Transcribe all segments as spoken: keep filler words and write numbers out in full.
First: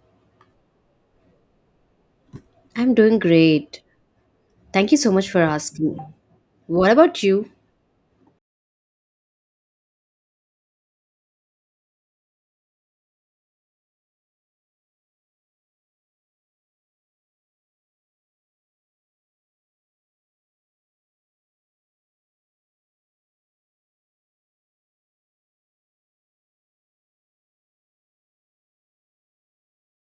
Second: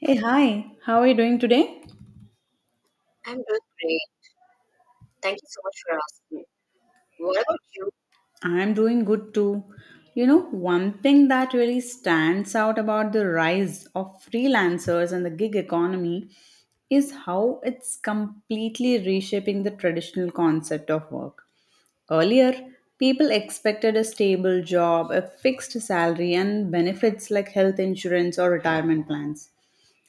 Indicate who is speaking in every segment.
Speaker 1: Hey, hi, how are you doing today?
Speaker 2: I'm doing great. Thank you so much for asking. What about you?
Speaker 1: I'm doing good too. You know, one thing that really stands out about the rise of freelancers and the gig economy is how it's completely reshaping the traditional concept of work. Earlier, people expected a stable job, a fixed salary, and benefits like health insurance or retirement plans.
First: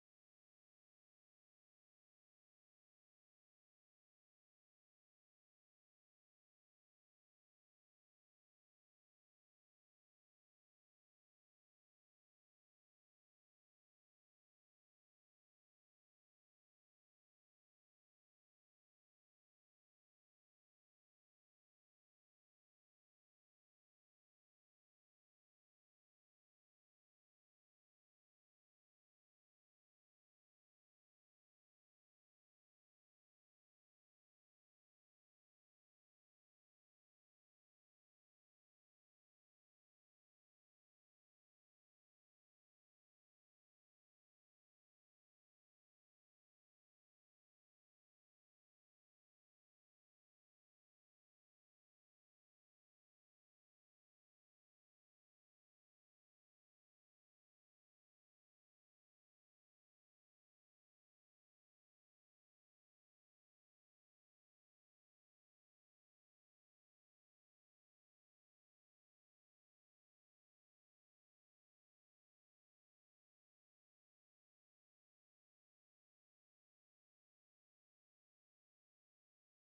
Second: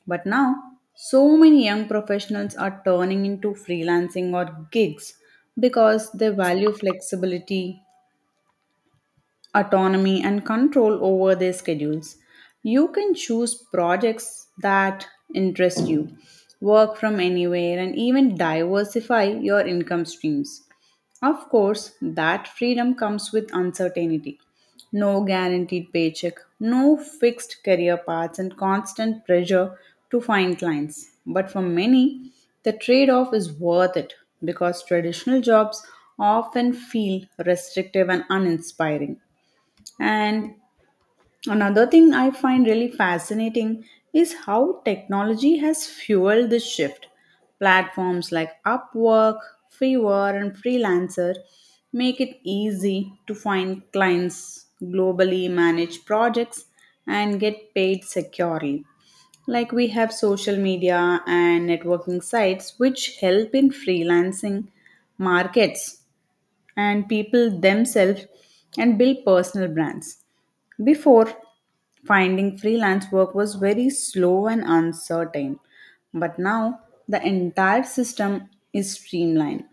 Speaker 1: But now, so many young professionals are turning into freelancing or gigs because they value flexibility, autonomy and control over their schedules. You can choose projects that interest you, work from anywhere, and even diversify your income streams. Of course, that freedom comes with uncertainty. No guaranteed paycheck, no fixed career paths, and constant pressure to find clients. But for many, the trade off is worth it because traditional jobs often feel restrictive and uninspiring. And another thing I find really fascinating is how technology has fueled this shift. Platforms like Upwork, Fiverr, and Freelancer make it easy to find clients, globally manage projects, and get paid securely. Like we have social media and networking sites which help in freelancing markets and people themselves and build personal brands. Before, finding freelance work was very slow and uncertain, but now the entire system is streamlined.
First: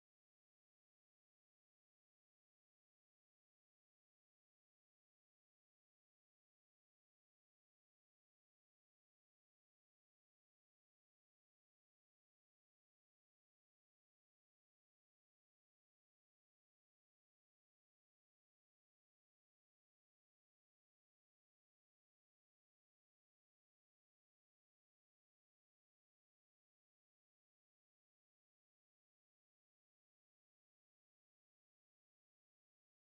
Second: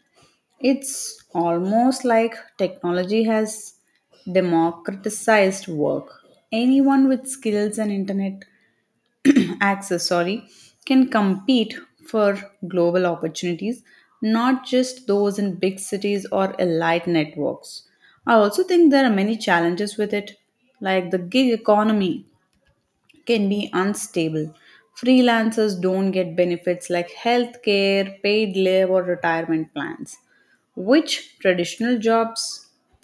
Speaker 1: It's almost like technology has democratized work. Anyone with skills and internet access, sorry, can compete for global opportunities, not just those in big cities or elite networks. I also think there are many challenges with it, like the gig economy can be unstable. Freelancers don't get benefits like healthcare, paid leave, or retirement plans, which traditional jobs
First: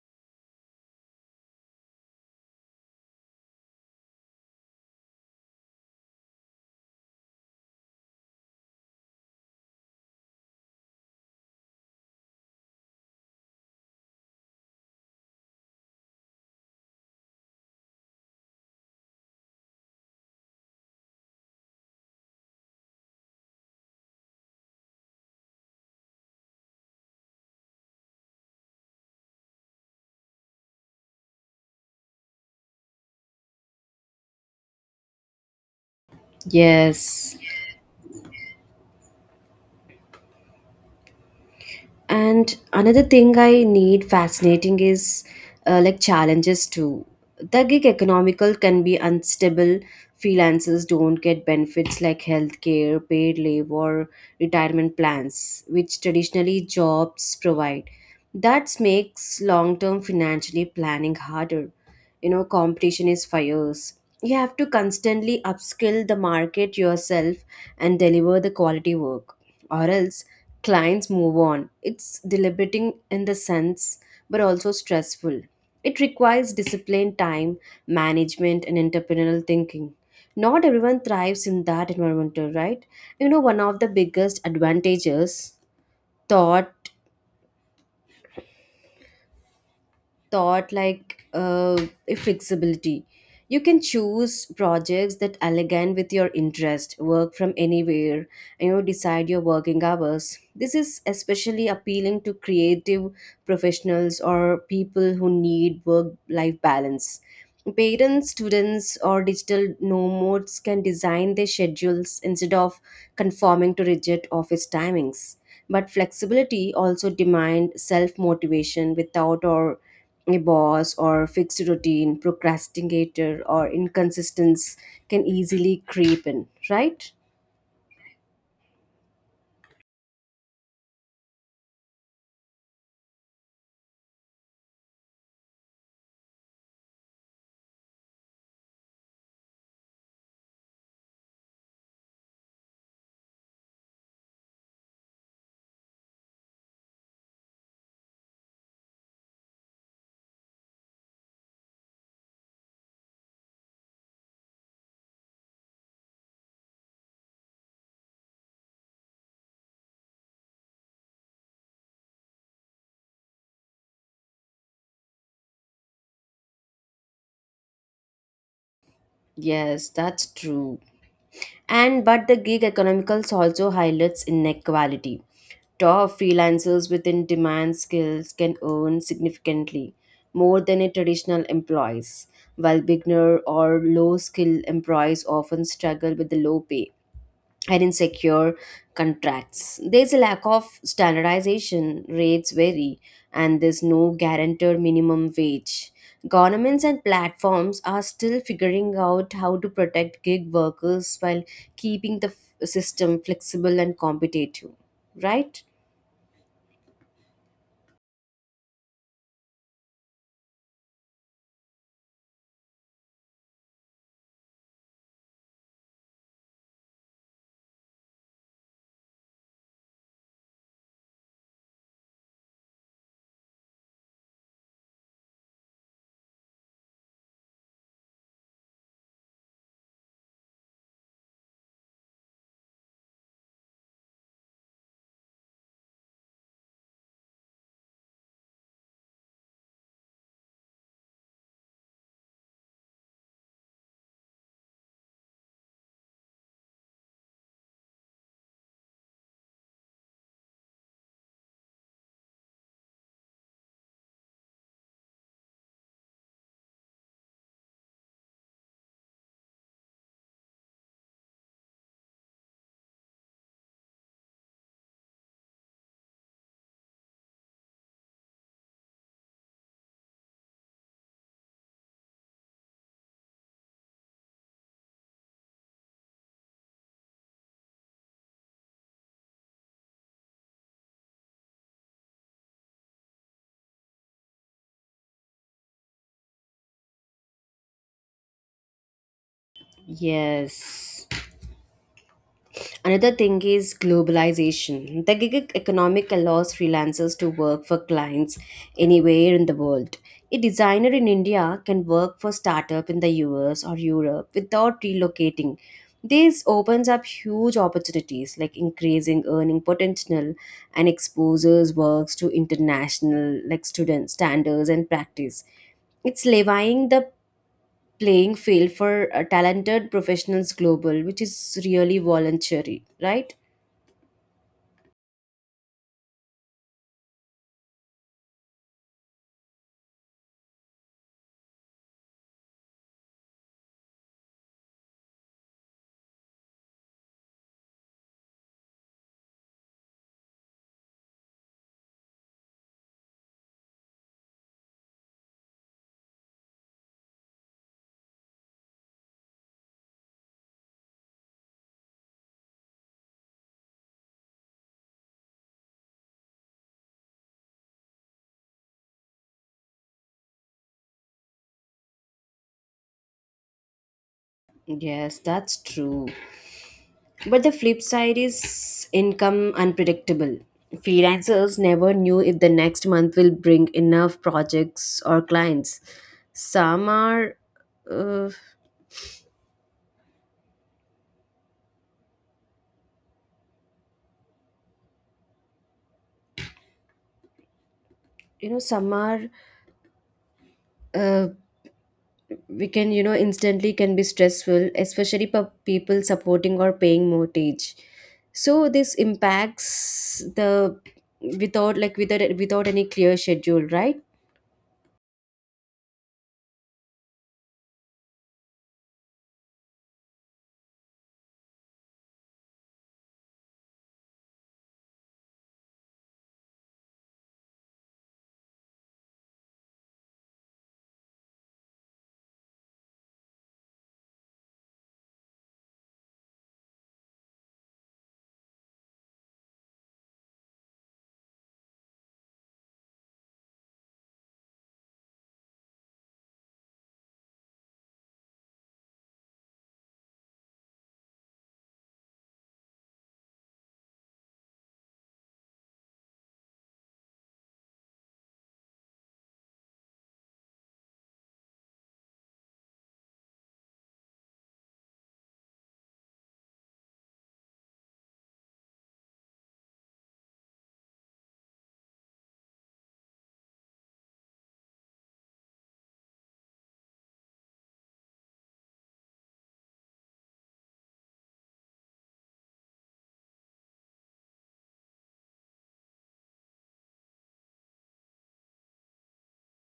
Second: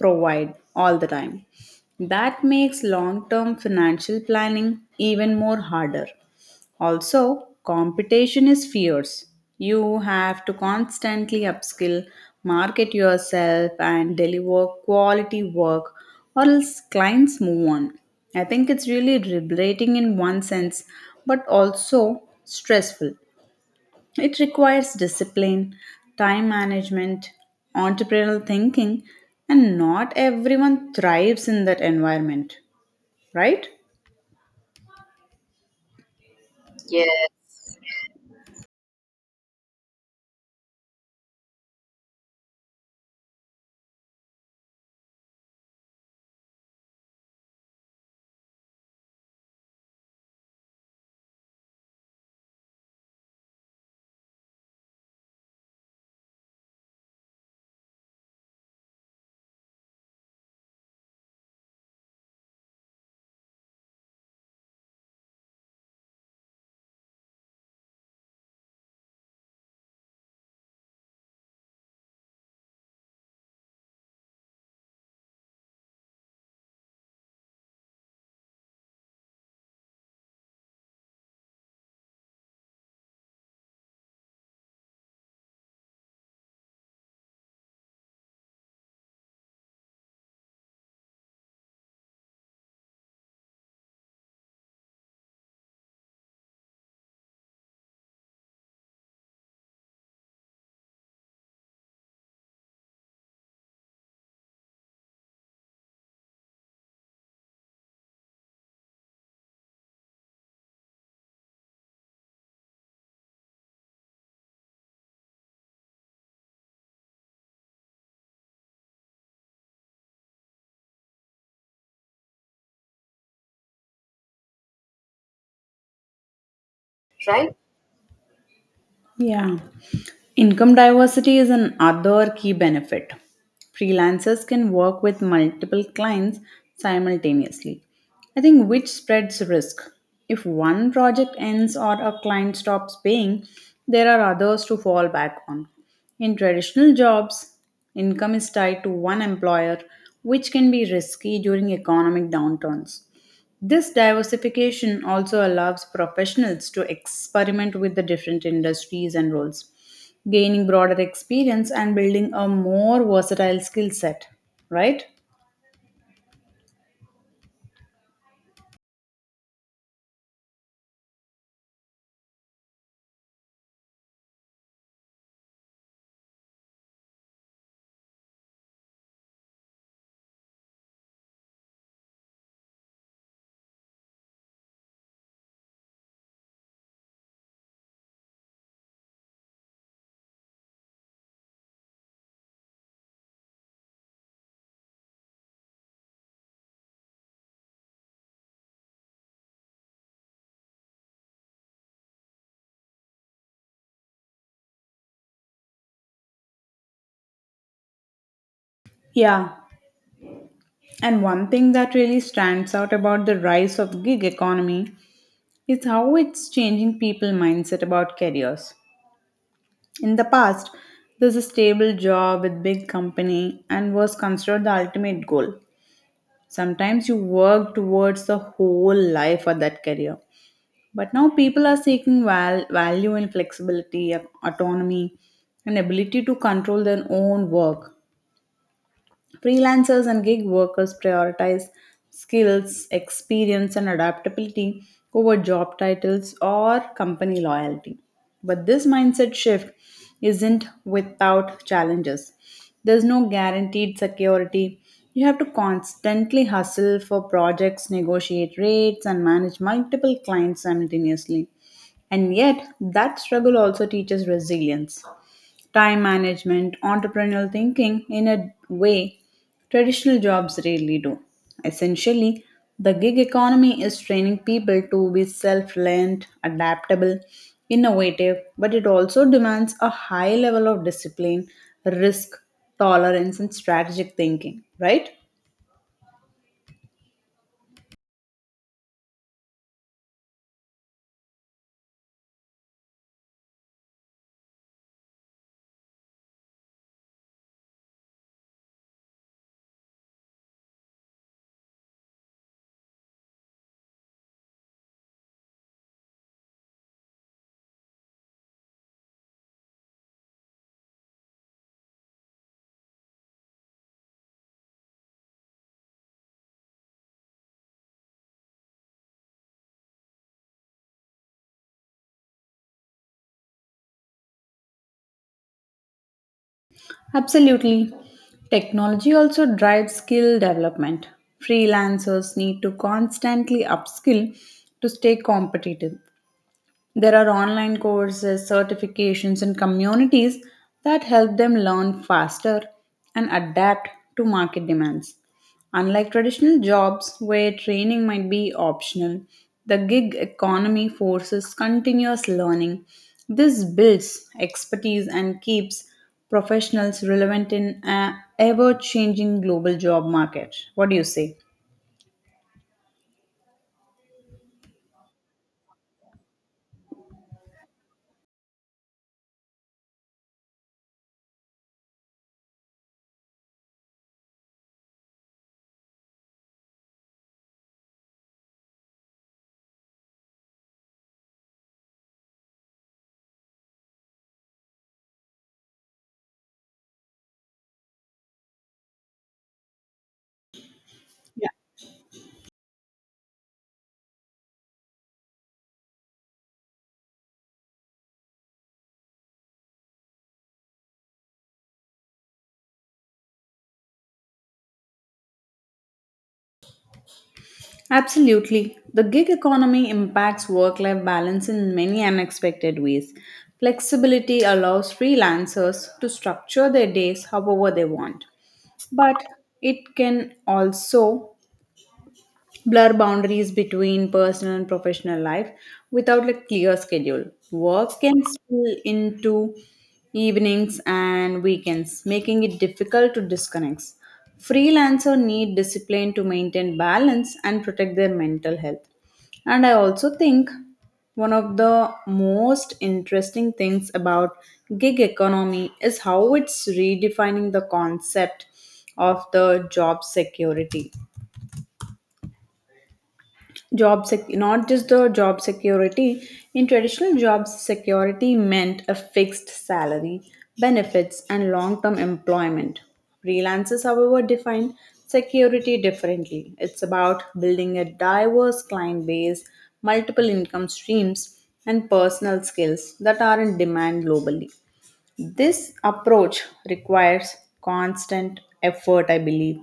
Speaker 1: provide all the time. That makes long term financial planning even more harder. Also, competition is fierce. You have to constantly upskill, market yourself, and deliver quality work, or else clients move on. I think it's really liberating in one sense, but also stressful. It requires discipline, time management, entrepreneurial thinking, and not everyone thrives in that environment, right?
Speaker 2: Yes. And another thing I need fascinating is uh, like challenges too. The gig economical can be unstable. Freelancers don't get benefits like healthcare, paid leave, or retirement plans, which traditionally jobs provide. That makes long term financially planning harder. You know, competition is fierce. You have to constantly upskill the market yourself and deliver the quality work, or else clients move on. It's deliberating in the sense, but also stressful. It requires discipline, time, management, and entrepreneurial thinking. Not everyone thrives in that environment, right? You know, one of the biggest advantages thought Thought like uh, flexibility, you can choose projects that align with your interest, work from anywhere, and you know, decide your working hours. This is especially appealing to creative professionals or people who need work life balance. Parents, students, or digital nomads can design their schedules instead of conforming to rigid office timings. But flexibility also demands self motivation. Without or a boss or fixed routine, procrastinator or inconsistence can easily creep in, right?
Speaker 1: Yeah. Income diversity is another key benefit. Freelancers can work with multiple clients simultaneously, I think, which spreads risk. If one project ends or a client stops paying, there are others to fall back on. In traditional jobs, income is tied to one employer, which can be risky during economic downturns. This diversification also allows professionals to experiment with the different industries and roles, gaining broader experience and building a more versatile skill set, right?
Speaker 2: Yes, that's true. And but the gig economicals also highlights inequality. Top freelancers with in demand skills can earn significantly more than a traditional employees, while beginner or low skill employees often struggle with the low pay and insecure contracts. There's a lack of standardization, rates vary, and there's no guaranteed minimum wage. Governments and platforms are still figuring out how to protect gig workers while keeping the f- system flexible and competitive, right?
Speaker 1: Yeah. And one thing that really stands out about the rise of gig economy is how it's changing people mindset about careers. In the past, there's a stable job with big company and was considered the ultimate goal. Sometimes you work towards the whole life for that career. But now people are seeking val- value in flexibility, autonomy, and ability to control their own work. Freelancers and gig workers prioritize skills, experience, and adaptability over job titles or company loyalty. But this mindset shift isn't without challenges. There's no guaranteed security. You have to constantly hustle for projects, negotiate rates, and manage multiple clients simultaneously. And yet, that struggle also teaches resilience, time management, entrepreneurial thinking in a way traditional jobs rarely do. Essentially, the gig economy is training people to be self reliant, adaptable, innovative, but it also demands a high level of discipline, risk tolerance, and strategic thinking, right?
Speaker 2: Yes. Another thing is globalization. The gig economic allows freelancers to work for clients anywhere in the world. A designer in India can work for startup in the U S or Europe without relocating. This opens up huge opportunities like increasing earning potential and exposes works to international like students standards and practice. It's levying the playing field for uh, talented professionals global, which is really voluntary, right?
Speaker 1: Absolutely. Technology also drives skill development. Freelancers need to constantly upskill to stay competitive. There are online courses, certifications, and communities that help them learn faster and adapt to market demands. Unlike traditional jobs where training might be optional, the gig economy forces continuous learning. This builds expertise and keeps professionals relevant in an ever changing global job market. What do you say?
Speaker 2: Yes, that's true. But the flip side is income unpredictable. Freelancers never knew if the next month will bring enough projects or clients. Some are, uh, you know, some are uh, we can, you know, instantly can be stressful, especially for people supporting or paying mortgage. So this impacts the, without, like, without without any clear schedule, right?
Speaker 1: Absolutely. The gig economy impacts work life balance in many unexpected ways. Flexibility allows freelancers to structure their days however they want, but it can also blur boundaries between personal and professional life. Without like clear schedule, work can spill into evenings and weekends, making it difficult to disconnect. Freelancer need discipline to maintain balance and protect their mental health. And I also think one of the most interesting things about gig economy is how it's redefining the concept of the job security. Job sec- not just the job security. In traditional jobs, security meant a fixed salary, benefits and long-term employment. Freelancers, however, define security differently. It's about building a diverse client base, multiple income streams, and personal skills that are in demand globally. This approach requires constant effort, I believe.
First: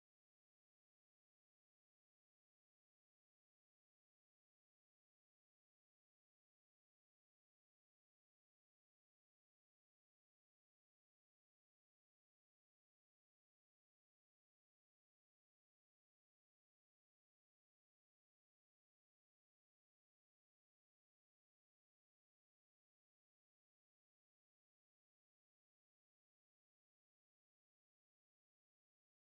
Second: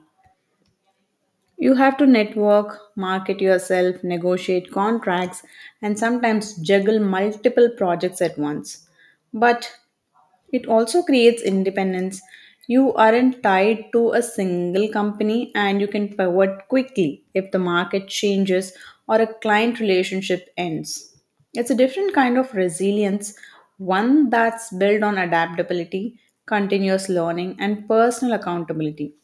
Speaker 1: You have to network, market yourself, negotiate contracts, and sometimes juggle multiple projects at once. But it also creates independence. You aren't tied to a single company and you can pivot quickly if the market changes or a client relationship ends. It's a different kind of resilience, one that's built on adaptability, continuous learning, and personal accountability.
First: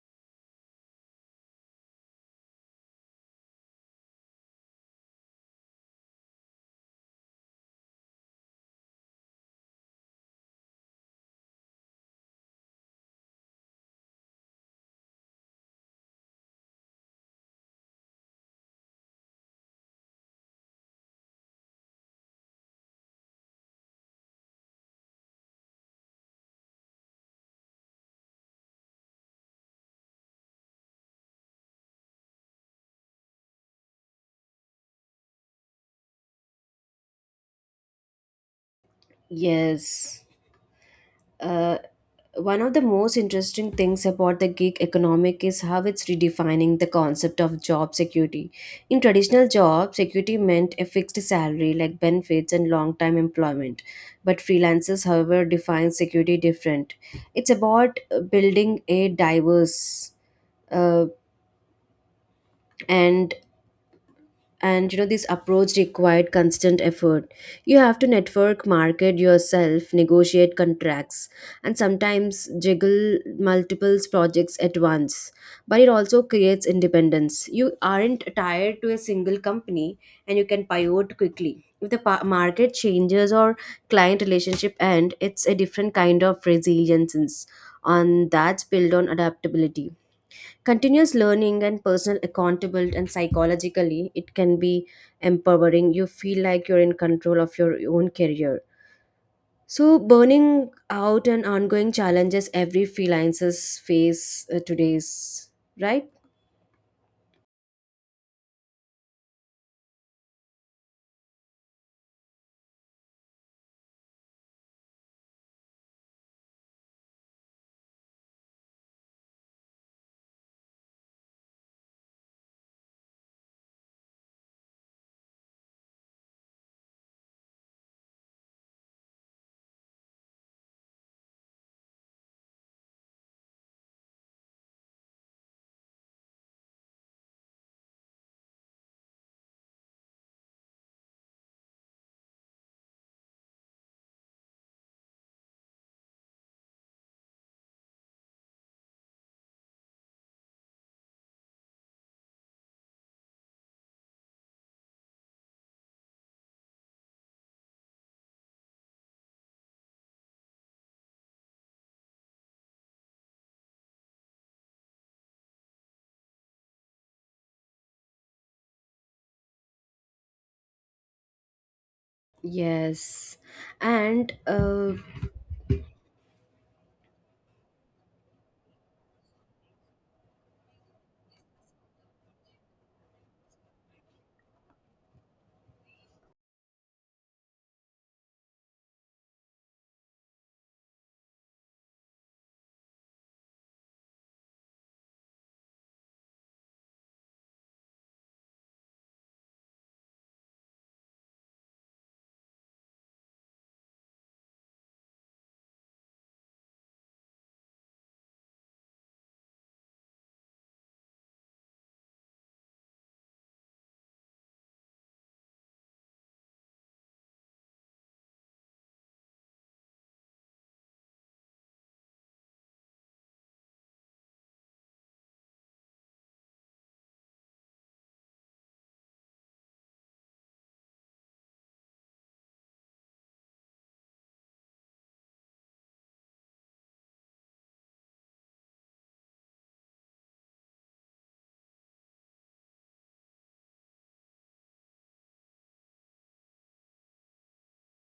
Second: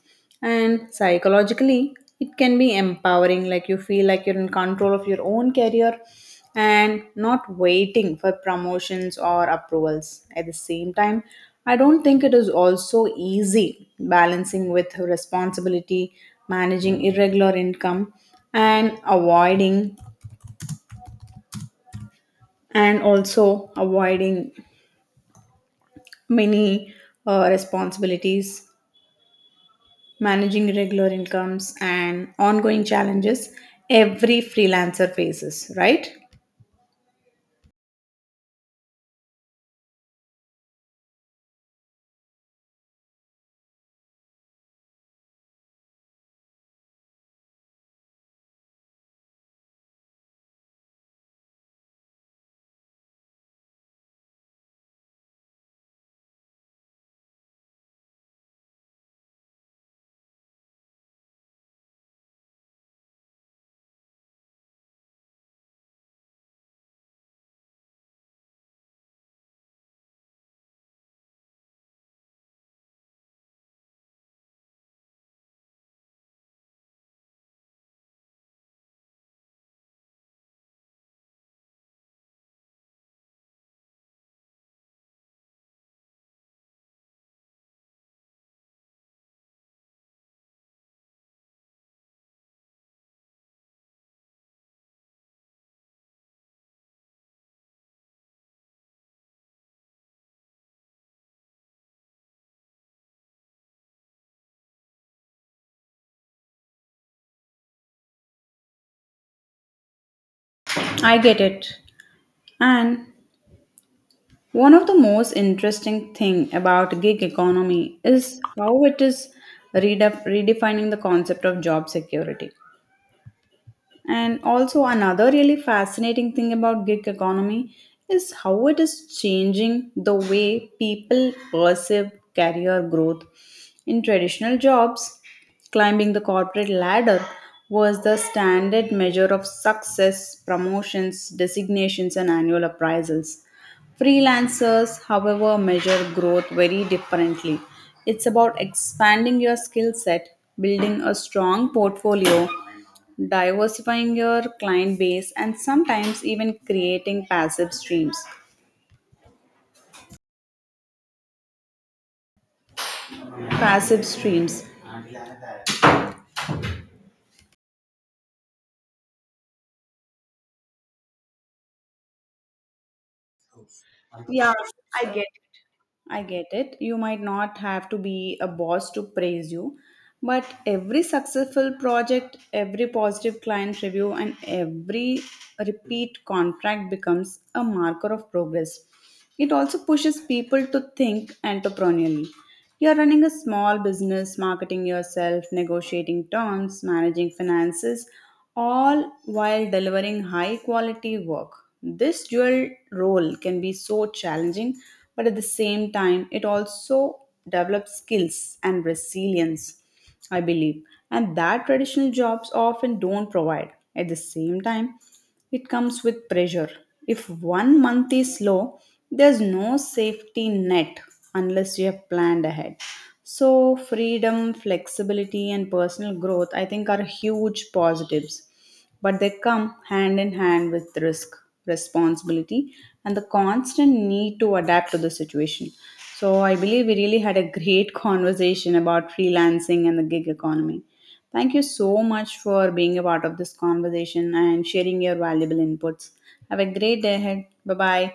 Speaker 1: And psychologically, it can be empowering, like you feel like you're in control of your own career and not waiting for promotions or approvals. At the same time, I don't think it is also easy balancing with responsibility, managing irregular income, and avoiding and also avoiding many uh, responsibilities, managing irregular incomes, and ongoing challenges every freelancer faces, right?
Speaker 2: Yes. uh, One of the most interesting things about the gig economic is how it's redefining the concept of job security. In traditional jobs, security meant a fixed salary like benefits and long-time employment. But freelancers, however, define security different. It's about uh, building a diverse, uh, and and you know, this approach required constant effort. You have to network, market yourself, negotiate contracts, and sometimes juggle multiple projects at once. But it also creates independence. You aren't tied to a single company and you can pivot quickly if the pa- market changes or client relationship end. It's a different kind of resilience, on that's built on adaptability, continuous learning, and personal accountable. And psychologically, it can be empowering. You feel like you're in control of your own career. So burning out and ongoing challenges every freelancers face uh, today's, right?
Speaker 1: I get it. And one of the most interesting thing about gig economy is how it is redef- redefining the concept of job security. And also another really fascinating thing about gig economy is how it is changing the way people perceive career growth. In traditional jobs, climbing the corporate ladder was the standard measure of success, promotions, designations, and annual appraisals. Freelancers, however, measure growth very differently. It's about expanding your skill set, building a strong portfolio, diversifying your client base and sometimes even creating passive streams. passive streams
Speaker 2: Yes, and
Speaker 1: yeah,
Speaker 2: uh,
Speaker 1: i get it i get it You might not have to be a boss to praise you, but every successful project, every positive client review, and every repeat contract becomes a marker of progress. It also pushes people to think entrepreneurially. You're running a small business, marketing yourself, negotiating terms, managing finances, all while delivering high quality work. This dual role can be so challenging, but at the same time, it also develops skills and resilience, I believe, and that traditional jobs often don't provide. At the same time, it comes with pressure. If one month is slow, there's no safety net unless you have planned ahead. So, freedom, flexibility, and personal growth, I think, are huge positives, but they come hand in hand with risk, responsibility, and the constant need to adapt to the situation. So, I believe we really had a great conversation about freelancing and the gig economy. Thank you so much for being a part of this conversation and sharing your valuable inputs. Have a great day ahead. Bye bye.